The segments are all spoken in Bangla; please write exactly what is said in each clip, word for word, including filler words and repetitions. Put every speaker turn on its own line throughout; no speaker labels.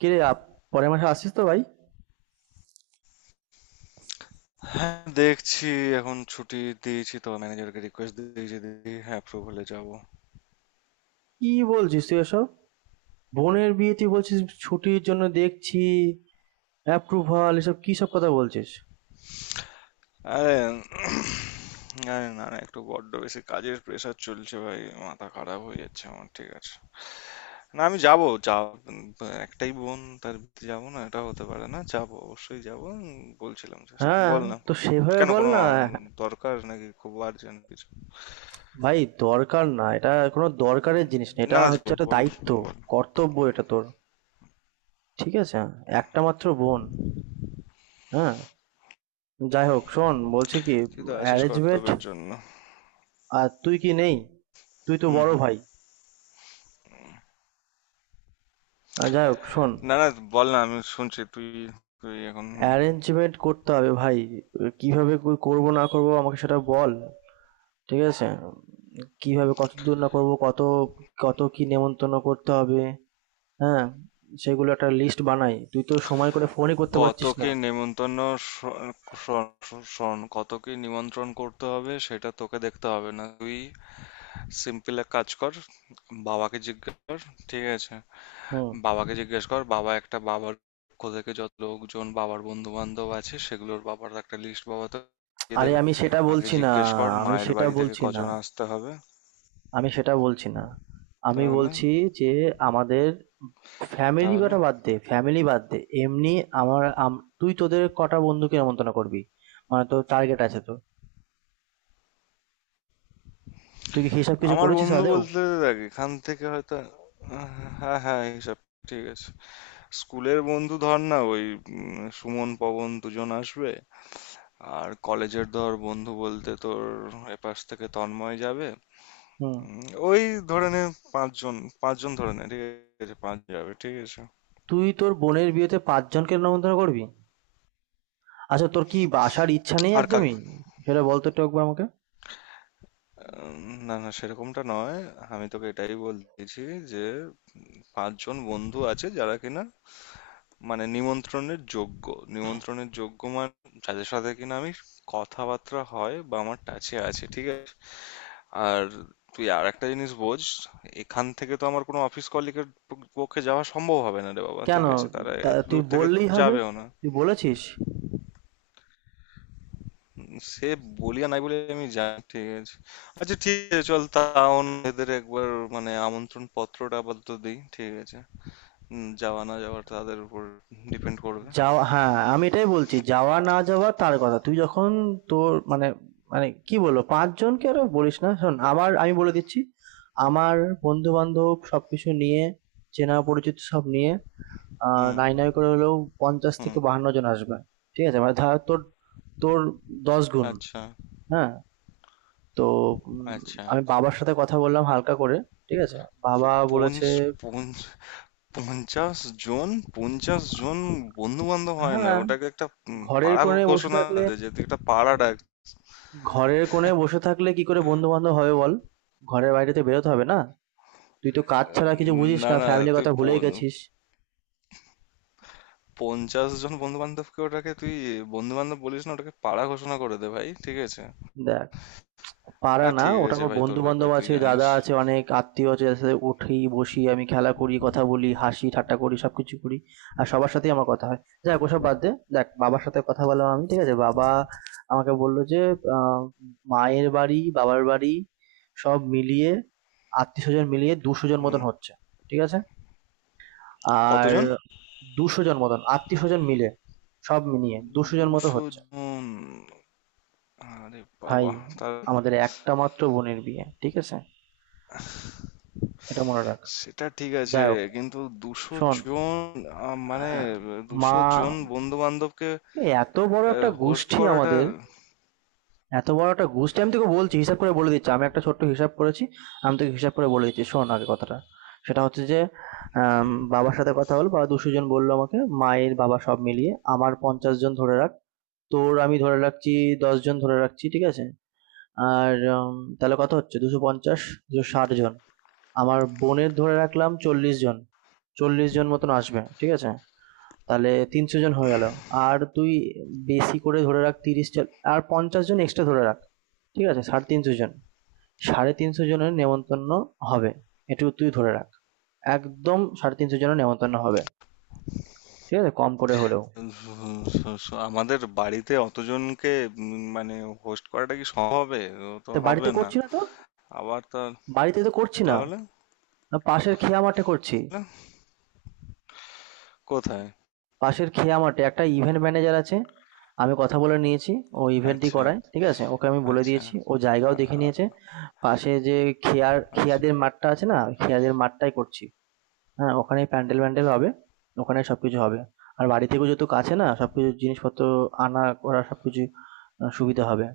কিরে আপ, পরের মাসে আসছিস তো ভাই?
হ্যাঁ, দেখছি। এখন ছুটি দিয়েছি তো, ম্যানেজারকে রিকোয়েস্ট দিয়েছি দিদি। হ্যাঁ, অ্যাপ্রুভালে যাব।
কি বলছিস তুই এসব? বোনের বিয়ে, তুই বলছিস ছুটির জন্য দেখছি, অ্যাপ্রুভাল, এসব কি সব কথা বলছিস?
আরে আরে, না, না, একটু বড্ড বেশি কাজের প্রেশার চলছে ভাই। মাথা খারাপ হয়ে যাচ্ছে আমার। ঠিক আছে, না, আমি যাব। যা, একটাই বোন, তার বিয়েতে যাব না এটা হতে পারে না। যাব, অবশ্যই যাব। উম, বলছিলাম, জাস্ট
হ্যাঁ,
বল না।
তো সেভাবে
কেন,
বল
কোনো
না।
উম, দরকার নাকি? খুব আর্জেন্ট কিছু?
ভাই, দরকার না, এটা কোনো দরকারের জিনিস না,
না,
এটা
না,
হচ্ছে
যাবো,
একটা
বল,
দায়িত্ব,
বল।
কর্তব্য এটা তোর। ঠিক আছে, একটা মাত্র বোন। হ্যাঁ, যাই হোক, শোন বলছি কি,
তুই তো আছিস
অ্যারেঞ্জমেন্ট।
কর্তব্যের জন্য।
আর তুই কি নেই? তুই তো
হুম,
বড়
হুম।
ভাই। আর যাই হোক শোন,
না, না, বল না, আমি শুনছি। তুই তুই এখন।
অ্যারেঞ্জমেন্ট করতে হবে ভাই। কিভাবে ক- করব না করব আমাকে সেটা বল। ঠিক আছে, কিভাবে কত দূর না করব, কত কত কি নেমন্তন্ন করতে হবে। হ্যাঁ, সেগুলো একটা লিস্ট বানাই, তুই তো সময় করে ফোনই করতে পারছিস
কতকে
না।
নেমন্তন্ন? শোন, শোন, শোন, কতকে নিমন্ত্রণ করতে হবে সেটা তোকে দেখতে হবে না। তুই সিম্পল এক কাজ কর, বাবাকে জিজ্ঞেস কর। ঠিক আছে?
হুম।
বাবাকে জিজ্ঞেস কর, বাবা একটা, বাবার পক্ষ থেকে যত লোকজন বাবার বন্ধু বান্ধব আছে সেগুলোর বাবার একটা লিস্ট বাবা তো দিয়ে
আরে,
দেবে।
আমি সেটা
আগে
বলছি না,
জিজ্ঞেস কর
আমি
মায়ের
সেটা
বাড়ি থেকে
বলছি না
কজন আসতে হবে।
আমি সেটা বলছি না আমি
তাহলে
বলছি যে আমাদের ফ্যামিলি,
তাহলে
কথা বাদ দে, ফ্যামিলি বাদ দে, এমনি আমার আম- তুই তোদের কটা বন্ধুকে নেমন্তন্ন করবি? মানে তোর টার্গেট আছে তো? তুই কি হিসাব কিছু
আমার
করেছিস
বন্ধু
আদেও?
বলতে দেখ, এখান থেকে হয়তো হ্যাঁ, হ্যাঁ, হিসাব। ঠিক আছে। স্কুলের বন্ধু ধর না, ওই উম, সুমন, পবন, দুজন আসবে। আর কলেজের ধর, বন্ধু বলতে তোর এপাশ থেকে তন্ময় যাবে।
হুম,
উম, ওই, ধরে নে পাঁচজন। পাঁচজন ধরে নে। ঠিক আছে, পাঁচ যাবে। ঠিক আছে।
তুই তোর বোনের বিয়েতে পাঁচজনকে নেমন্তন্ন করবি? আচ্ছা, তোর কি আসার ইচ্ছা নেই
আর কাকে?
একদমই? সেটা বলতো একটু একবার আমাকে।
উম, না, না, সেরকমটা নয়। আমি তোকে এটাই বলতেছি যে পাঁচজন বন্ধু আছে যারা কিনা, মানে, নিমন্ত্রণের যোগ্য। নিমন্ত্রণের যোগ্য মানে, যাদের সাথে কিনা আমি কথাবার্তা হয় বা আমার টাচে আছে। ঠিক আছে। আর তুই আর একটা জিনিস বোঝ, এখান থেকে তো আমার কোনো অফিস কলিগের পক্ষে যাওয়া সম্ভব হবে না রে বাবা।
কেন,
ঠিক আছে? তারা
তা
এত
তুই
দূর থেকে
বললেই হবে?
যাবেও না।
তুই বলেছিস?
সে বলি আর নাই বলে, আমি যাই। ঠিক আছে। আচ্ছা, ঠিক আছে, চল, তাও না, এদের একবার মানে আমন্ত্রণ পত্রটা আপাতত দিই। ঠিক আছে। উম, যাওয়া না যাওয়া তাদের উপর ডিপেন্ড করবে।
যাওয়া, হ্যাঁ আমি এটাই বলছি, যাওয়া না যাওয়া তার কথা তুই যখন তোর মানে, মানে কি বলবো, পাঁচজনকে আরো বলিস না। শোন, আমার, আমি বলে দিচ্ছি আমার বন্ধু বান্ধব সবকিছু নিয়ে, চেনা পরিচিত সব নিয়ে, আহ
হুম,
নাই নাই করে হলেও পঞ্চাশ
হুম।
থেকে বাহান্ন জন আসবে। ঠিক আছে, মানে ধর তোর তোর দশ গুণ।
আচ্ছা,
হ্যাঁ, তো উম,
আচ্ছা।
আমি বাবার সাথে কথা বললাম হালকা করে। ঠিক আছে, বাবা
পঞ্চ
বলেছে।
পঞ্চ পঞ্চাশ জন? পঞ্চাশ জন বন্ধু বান্ধব হয় না,
হ্যাঁ,
ওটাকে একটা উম,
ঘরের
পাড়া
কোণে বসে
ঘোষণা
থাকলে,
দে, যে তুই একটা পাড়া ডাক।
ঘরের কোণে বসে থাকলে কি করে বন্ধু বান্ধব হবে বল? ঘরের বাইরে তো বেরোতে হবে না? তুই তো কাজ ছাড়া কিছু
উম,
বুঝিস
না,
না,
না,
ফ্যামিলির
তুই
কথা ভুলেই
পন-
গেছিস।
পঞ্চাশ জন বন্ধু বান্ধবকে, ওটাকে তুই বন্ধু বান্ধব বলিস না, ওটাকে পাড়া ঘোষণা করে দে ভাই। ঠিক আছে।
দেখ, পাড়া
হ্যাঁ,
না,
ঠিক
ওটা
আছে
আমার
ভাই, তোর
বন্ধু
ব্যাপার
বান্ধব
তুই
আছে,
জানিস।
দাদা আছে, অনেক আত্মীয় আছে, যাদের সাথে উঠি বসি, আমি খেলা করি, কথা বলি, হাসি ঠাট্টা করি, সবকিছু করি। আর সবার সাথেই আমার কথা হয়। যাক, ওসব বাদ দে। দেখ, বাবার সাথে কথা বললাম আমি, ঠিক আছে? বাবা আমাকে বললো যে আহ, মায়ের বাড়ি, বাবার বাড়ি, সব মিলিয়ে আত্মীয় স্বজন মিলিয়ে দুশো জন
হুম।
মতন হচ্ছে। ঠিক আছে? আর
কতজন?
দুশো জন মতন আত্মীয় স্বজন মিলে সব মিলিয়ে দুশো জন মতো
দুশো
হচ্ছে।
জন আরে
ভাই,
বাবা, তার
আমাদের একটা মাত্র বোনের বিয়ে, ঠিক আছে? এটা মনে রাখ।
সেটা ঠিক আছে,
যাই হোক,
কিন্তু দুশো
শোন,
জন আহ, মানে
আহ, মা,
দুশো জন বন্ধু বান্ধবকে
এত বড় একটা
হোস্ট
গোষ্ঠী
করাটা
আমাদের, এত বড় একটা গোষ্ঠী, আমি তোকে বলছি হিসাব করে বলে দিচ্ছি, আমি একটা ছোট্ট হিসাব করেছি। আমি তোকে হিসাব করে বলে দিচ্ছি, শোন আগে কথাটা। সেটা হচ্ছে যে আম,
উম,
বাবার সাথে কথা হলো, বাবা দুশো জন বললো আমাকে। মায়ের বাবা সব মিলিয়ে আমার পঞ্চাশ জন ধরে রাখ। তোর আমি ধরে রাখছি দশ জন ধরে রাখছি, ঠিক আছে? আর উম, তাহলে কত হচ্ছে, দুশো পঞ্চাশ, দুশো ষাট জন। আমার বোনের ধরে রাখলাম চল্লিশ জন, চল্লিশ জন মতন আসবে, ঠিক আছে? তাহলে তিনশো জন হয়ে গেল। আর তুই, বেশি করে ধরে রাখ তিরিশ জন। আর পঞ্চাশ জন এক্সট্রা ধরে রাখ। ঠিক আছে, সাড়ে তিনশো জন, সাড়ে তিনশো জনের নেমন্তন্ন হবে। এটুকু তুই ধরে রাখ, একদম সাড়ে তিনশো জনের নেমন্তন্ন হবে। ঠিক আছে, কম করে হলেও।
স- স- আমাদের বাড়িতে অতজনকে উম, মানে হোস্ট করাটা কি সম্ভব হবে? ও তো
তা
হবে
বাড়িতে
না।
করছি না তো,
আবার তা,
বাড়িতে তো করছি না,
তাহলে
না পাশের খেয়া মাঠে করছি।
কোথায়?
পাশের খেয়া মাঠে একটা ইভেন্ট ম্যানেজার আছে। আমি কথা বলে নিয়েছি। ও ইভেন্টটি
আচ্ছা,
করায়। ঠিক আছে? ওকে আমি বলে
আচ্ছা।
দিয়েছি। ও জায়গাও
আ-
দেখে নিয়েছে।
আ-
পাশে যে খেয়ার
আচ্ছা।
খেয়াদের মাঠটা আছে না? ওই খেয়াদের মাঠটাই করছি। হ্যাঁ, ওখানেই প্যান্ডেল ম্যান্ডেল হবে। ওখানে সবকিছু হবে। আর বাড়ি থেকেও যেহেতু কাছে, না সবকিছু জিনিসপত্র আনা করা সবকিছু আ সুবিধা হবে।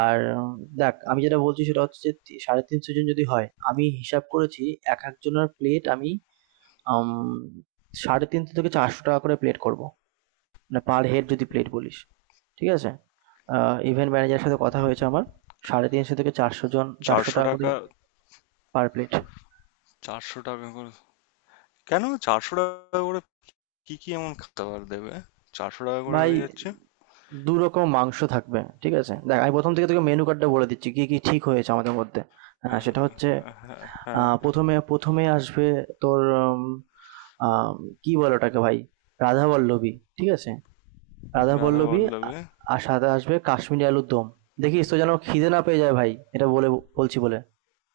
আর উম, দেখ আমি যেটা বলছি সেটা হচ্ছে যে তি সাড়ে তিনশো জন যদি হয়, আমি হিসাব করেছি এক একজনের প্লেট আমি আম ৳সাড়ে তিনশো টাকা থেকে ৳চারশো টাকা করে প্লেট করব। মানে পার হেড যদি প্লেট বলিস। ঠিক আছে, ইভেন্ট ম্যানেজারের সাথে কথা হয়েছে আমার, সাড়ে তিনশো থেকে চারশো জন, চারশো
চারশো
টাকা করে
টাকা
পার প্লেট।
চারশো টাকা করে? কেন চারশো টাকা করে? কি কি এমন খাবার দেবে চারশো টাকা করে
ভাই,
হয়ে যাচ্ছে?
দু রকম মাংস থাকবে, ঠিক আছে? দেখ, আমি প্রথম থেকে তোকে মেনু কার্ডটা বলে দিচ্ছি কি কি ঠিক হয়েছে আমাদের মধ্যে। হ্যাঁ, সেটা হচ্ছে
আহ, হ্যাঁ, হ্যাঁ,
আহ, প্রথমে প্রথমে আসবে তোর উম, আম, কি বলে ওটাকে ভাই, রাধা পল্লবী। ঠিক আছে, রাধা
রাধা
পল্লবী। আ-
বল্লভে।
আর সাথে আসবে কাশ্মীরি আলুর দম। দেখিস তো যেন খিদে না পেয়ে যায় ভাই, এটা বলে বলছি বলে।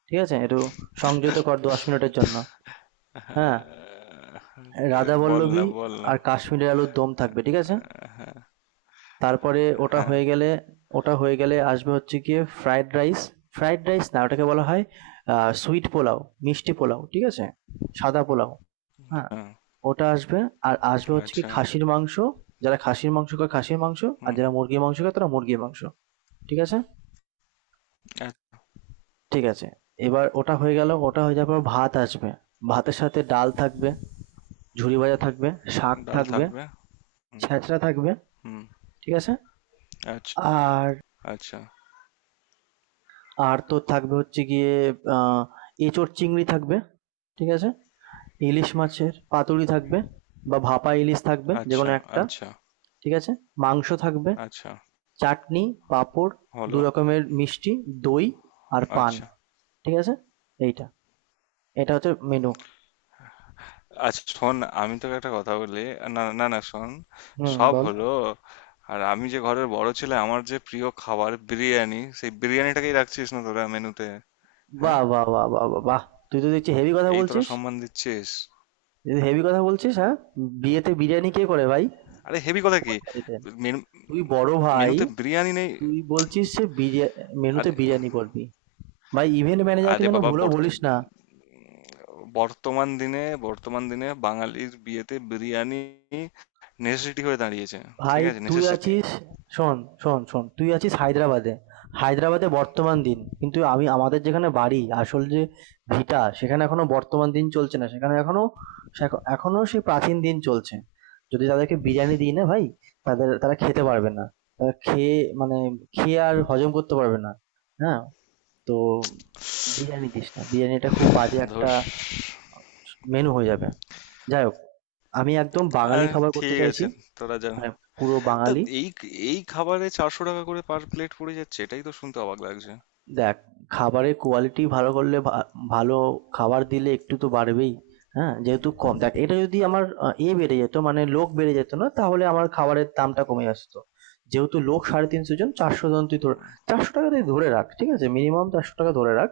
ঠিক আছে, একটু সংযত কর দশ মিনিটের জন্য। হ্যাঁ,
হ্যাঁ, এদের
রাধা
বল না,
বল্লভী
বল না।
আর কাশ্মীরের আলুর দম থাকবে, ঠিক আছে? তারপরে ওটা
হ্যাঁ,
হয়ে গেলে, ওটা হয়ে গেলে আসবে হচ্ছে গিয়ে ফ্রাইড রাইস। ফ্রাইড রাইস না, ওটাকে বলা হয় সুইট পোলাও, মিষ্টি পোলাও, ঠিক আছে, সাদা পোলাও। হ্যাঁ,
হ্যাঁ।
ওটা আসবে। আর আসবে হচ্ছে কি,
আচ্ছা।
খাসির মাংস। যারা খাসির মাংস খায়, খাসির মাংস, আর
হুম।
যারা মুরগির মাংস খায় তারা মুরগির মাংস। ঠিক আছে।
এক।
ঠিক আছে, এবার ওটা হয়ে গেল, ওটা হয়ে যাওয়ার পর ভাত আসবে। ভাতের সাথে ডাল থাকবে, ঝুরি ভাজা থাকবে, শাক
ডাল
থাকবে,
থাকবে। হুম।
ছেঁচড়া থাকবে,
হুম,
ঠিক আছে?
আচ্ছা,
আর,
আচ্ছা,
আর তো থাকবে হচ্ছে গিয়ে আহ, এঁচোড় চিংড়ি থাকবে, ঠিক আছে? ইলিশ মাছের পাতুরি থাকবে বা ভাপা ইলিশ থাকবে, যে
আচ্ছা,
কোনো একটা,
আচ্ছা,
ঠিক আছে? মাংস থাকবে,
আচ্ছা,
চাটনি, পাঁপড়,
হলো,
দু রকমের মিষ্টি, দই আর পান।
আচ্ছা।
ঠিক আছে, এইটা, এটা হচ্ছে মেনু।
আচ্ছা শোন, আমি তোকে একটা কথা বলি। না, না, না শোন,
হুম,
সব
বল।
হলো। আর আমি যে ঘরের বড় ছেলে, আমার যে প্রিয় খাবার বিরিয়ানি, সেই বিরিয়ানিটাকেই রাখছিস না তোরা মেনুতে, হ্যাঁ?
বাহ বাহ বাহ বাহ বাহ বাহ, তুই তো দেখছি হেভি কথা
এই তোরা
বলছিস,
সম্মান দিচ্ছিস।
হেভি কথা বলছিস, হ্যাঁ! বিয়েতে বিরিয়ানি কে করে ভাই,
আরে, হেভি কথা কি?
কোন বাড়িতে?
মেনু
তুই বড় ভাই,
মেনুতে বিরিয়ানি নেই।
তুই বলছিস যে বিরিয়া- মেনুতে
আরে,
বিরিয়ানি করবি? ভাই, ইভেন্ট ম্যানেজারকে
আরে
যেন
বাবা,
ভুলো
বর্ত-
বলিস না।
বর্তমান দিনে, বর্তমান দিনে বাঙালির বিয়েতে বিরিয়ানি নেসেসিটি হয়ে দাঁড়িয়েছে।
ভাই
ঠিক আছে,
তুই
নেসেসিটি।
আছিস, শোন, শোন শোন তুই আছিস হায়দ্রাবাদে। হায়দ্রাবাদে বর্তমান দিন, কিন্তু আমি আমাদের যেখানে বাড়ি, আসল যে ভিটা, সেখানে এখনো বর্তমান দিন চলছে না, সেখানে এখনো, সেখ- এখনো সেই প্রাচীন দিন চলছে। যদি তাদেরকে বিরিয়ানি দিই না ভাই, তাদের তারা খেতে পারবে না, তারা খেয়ে, মানে খেয়ে আর হজম করতে পারবে না। হ্যাঁ, তো বিরিয়ানি দিস না। বিরিয়ানিটা খুব বাজে একটা
ধস।
মেনু হয়ে যাবে। যাই হোক, আমি একদম বাঙালি
আহ,
খাবার করতে
ঠিক
চাইছি।
আছে, তোরা যা।
মানে পুরো
তা,
বাঙালি।
এই এই খাবারে চারশো টাকা করে পার প্লেট পড়ে যাচ্ছে, এটাই তো শুনতে অবাক লাগছে।
দেখ, খাবারের কোয়ালিটি ভালো করলে ভা ভালো খাবার দিলে একটু তো বাড়বেই। হ্যাঁ, যেহেতু কম, দেখ এটা যদি আমার আহ, এ বেড়ে যেত, মানে লোক বেড়ে যেত না, তাহলে আমার খাবারের দামটা কমে আসতো। যেহেতু লোক সাড়ে তিনশো জন চারশো জন তুই ধর, চারশো টাকা তুই ধরে রাখ, ঠিক আছে? মিনিমাম চারশো টাকা ধরে রাখ,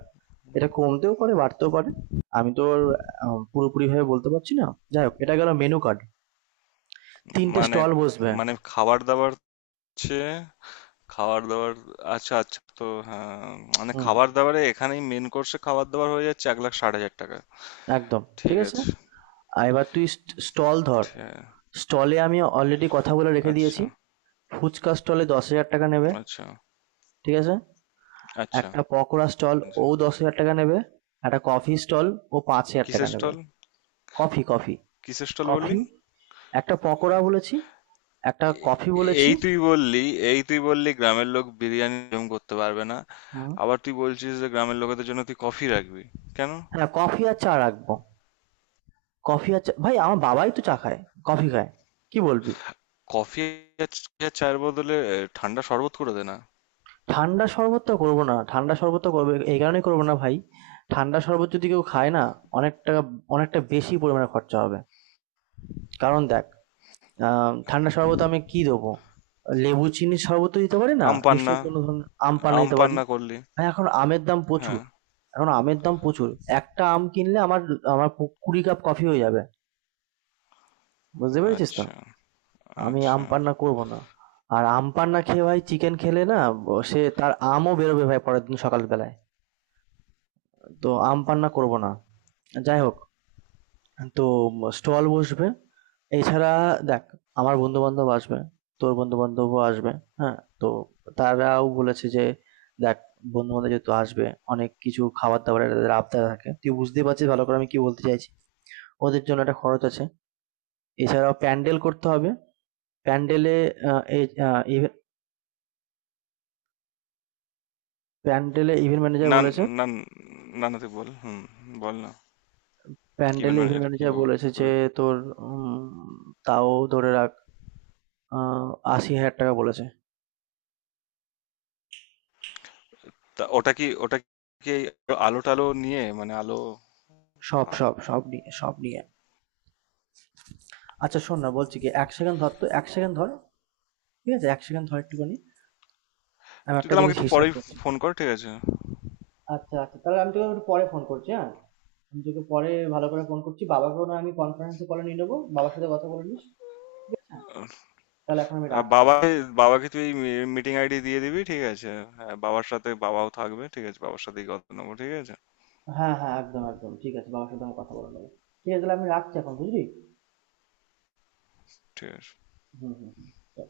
এটা কমতেও পারে বাড়তেও পারে। আমি তো আহ, পুরোপুরিভাবে বলতে পারছি না। যাই হোক, এটা গেল মেনু কার্ড। তিনটে
মানে
স্টল বসবে।
মানে খাবার দাবার হচ্ছে, খাবার দাবার। আচ্ছা, আচ্ছা, তো হ্যাঁ, মানে
হুম,
খাবার দাবারে এখানেই মেন কোর্সে খাবার দাবার হয়ে যাচ্ছে এক লাখ ষাট হাজার টাকা।
একদম ঠিক
ঠিক
আছে।
আছে।
আর এবার তুই স্টল ধর।
ঠিক-
স্টলে আমি অলরেডি কথা বলে রেখে
আচ্ছা,
দিয়েছি। ফুচকা স্টলে দশ হাজার টাকা নেবে,
আচ্ছা,
ঠিক আছে?
আচ্ছা,
একটা পকোড়া স্টল, ও
আচ্ছা।
দশ হাজার টাকা নেবে। একটা কফি স্টল, ও পাঁচ হাজার টাকা
কিসের
নেবে।
স্টল?
কফি, কফি,
কিসের স্টল বললি?
কফি, একটা পকোড়া বলেছি, একটা কফি
এ-
বলেছি।
এই তুই বললি, এই তুই বললি গ্রামের লোক বিরিয়ানি হজম করতে পারবে না।
হুম,
আবার তুই বলছিস যে গ্রামের লোকেদের জন্য তুই কফি রাখবি, কেন?
হ্যাঁ কফি আর চা রাখবো। কফি আর চা, ভাই আমার বাবাই তো চা খায়, কফি খায়, কি বলবি?
কফি। আর চ- আর চায়ের বদলে এ, ঠান্ডা শরবত করে দে না।
ঠান্ডা শরবতটা করবো না। ঠান্ডা শরবতটা করবো এই কারণেই করবো না ভাই, ঠান্ডা শরবত যদি কেউ খায় না, অনেক টাকা, অনেকটা বেশি পরিমাণে খরচা হবে। কারণ দেখ, আ ঠান্ডা শরবতে আমি কি দেবো? লেবু চিনির শরবত তো দিতে পারি না।
আম পান্না?
নিশ্চয়ই কোনো ধরনের আম পান্না
আম
দিতে পারি।
পান্না করলি?
ভাই, এখন আমের দাম প্রচুর।
হ্যাঁ।
এখন আমের দাম প্রচুর। একটা আম কিনলে আমার, আমার কু কুড়ি কাপ কফি হয়ে যাবে। বুঝতে পেরেছিস তো?
আচ্ছা,
আমি আম
আচ্ছা।
পান্না করবো না। আর আম পান্না খেয়ে ভাই চিকেন খেলে না, ব সে তার আমও বেরোবে ভাই পরের দিন সকাল বেলায়। তো আম পান্না করবো না। যাই হোক, তো স্টল বসবে। এছাড়া, দেখ আমার বন্ধু-বান্ধব আসবে, তোর বন্ধু-বান্ধবও আসবে। হ্যাঁ? তো তারাও বলেছে যে, "দেখ বন্ধু-বান্ধব যেহেতু আসবে, অনেক কিছু খাবার-দাবারের তাদের আবদার থাকে।" তুই বুঝতেই পারছিস ভালো করে আমি কি বলতে চাইছি। ওদের জন্য একটা খরচ আছে। এছাড়াও প্যান্ডেল করতে হবে। প্যান্ডেলে আ এই আ ইভে প্যান্ডেলে ইভেন্ট ম্যানেজার
না,
বলেছে,
না, না, না, তুই বল। হুম, বল না। কি?
প্যান্ডেলে ইভেন্ট
ম্যানেজার কি
ম্যানেজার বলেছে যে
বলে?
তোর উম তাও ধরে রাখ, আহ, আশি হাজার টাকা বলেছে।
তা ওটা কি, ওটা কি আলো টালো নিয়ে, মানে আলো?
সব সব সব নিয়ে, সব নিয়ে। আচ্ছা শোন না, বলছি কি, এক সেকেন্ড ধর তো, এক সেকেন্ড ধর ঠিক আছে এক সেকেন্ড ধর একটুখানি, আমি
তুই
একটা
তাহলে আমাকে
জিনিস
একটু
হিসাব
পরেই
করছি।
ফোন কর, ঠিক আছে?
আচ্ছা আচ্ছা, তাহলে আমি তোকে একটু পরে ফোন করছি, হ্যাঁ। আমি তোকে পরে ভালো করে ফোন করছি, বাবাকেও না আমি কনফারেন্সে কলে নিয়ে নেবো, বাবার সাথে কথা বলে নিস। ঠিক আছে, তাহলে এখন আমি
আর
রাখছি।
বাবা, বাবাকে তুই মিটিং আইডি দিয়ে দিবি, ঠিক আছে? হ্যাঁ, বাবার সাথে বাবাও থাকবে। ঠিক আছে, বাবার সাথেই কথা নেবো। ঠিক আছে।
হ্যাঁ হ্যাঁ, একদম একদম ঠিক আছে, বাবার সাথে আমি কথা বলে নেবো। ঠিক আছে, তাহলে আমি রাখছি এখন, বুঝলি?
ঠিক আছে।
হুম হুম হুম, চল।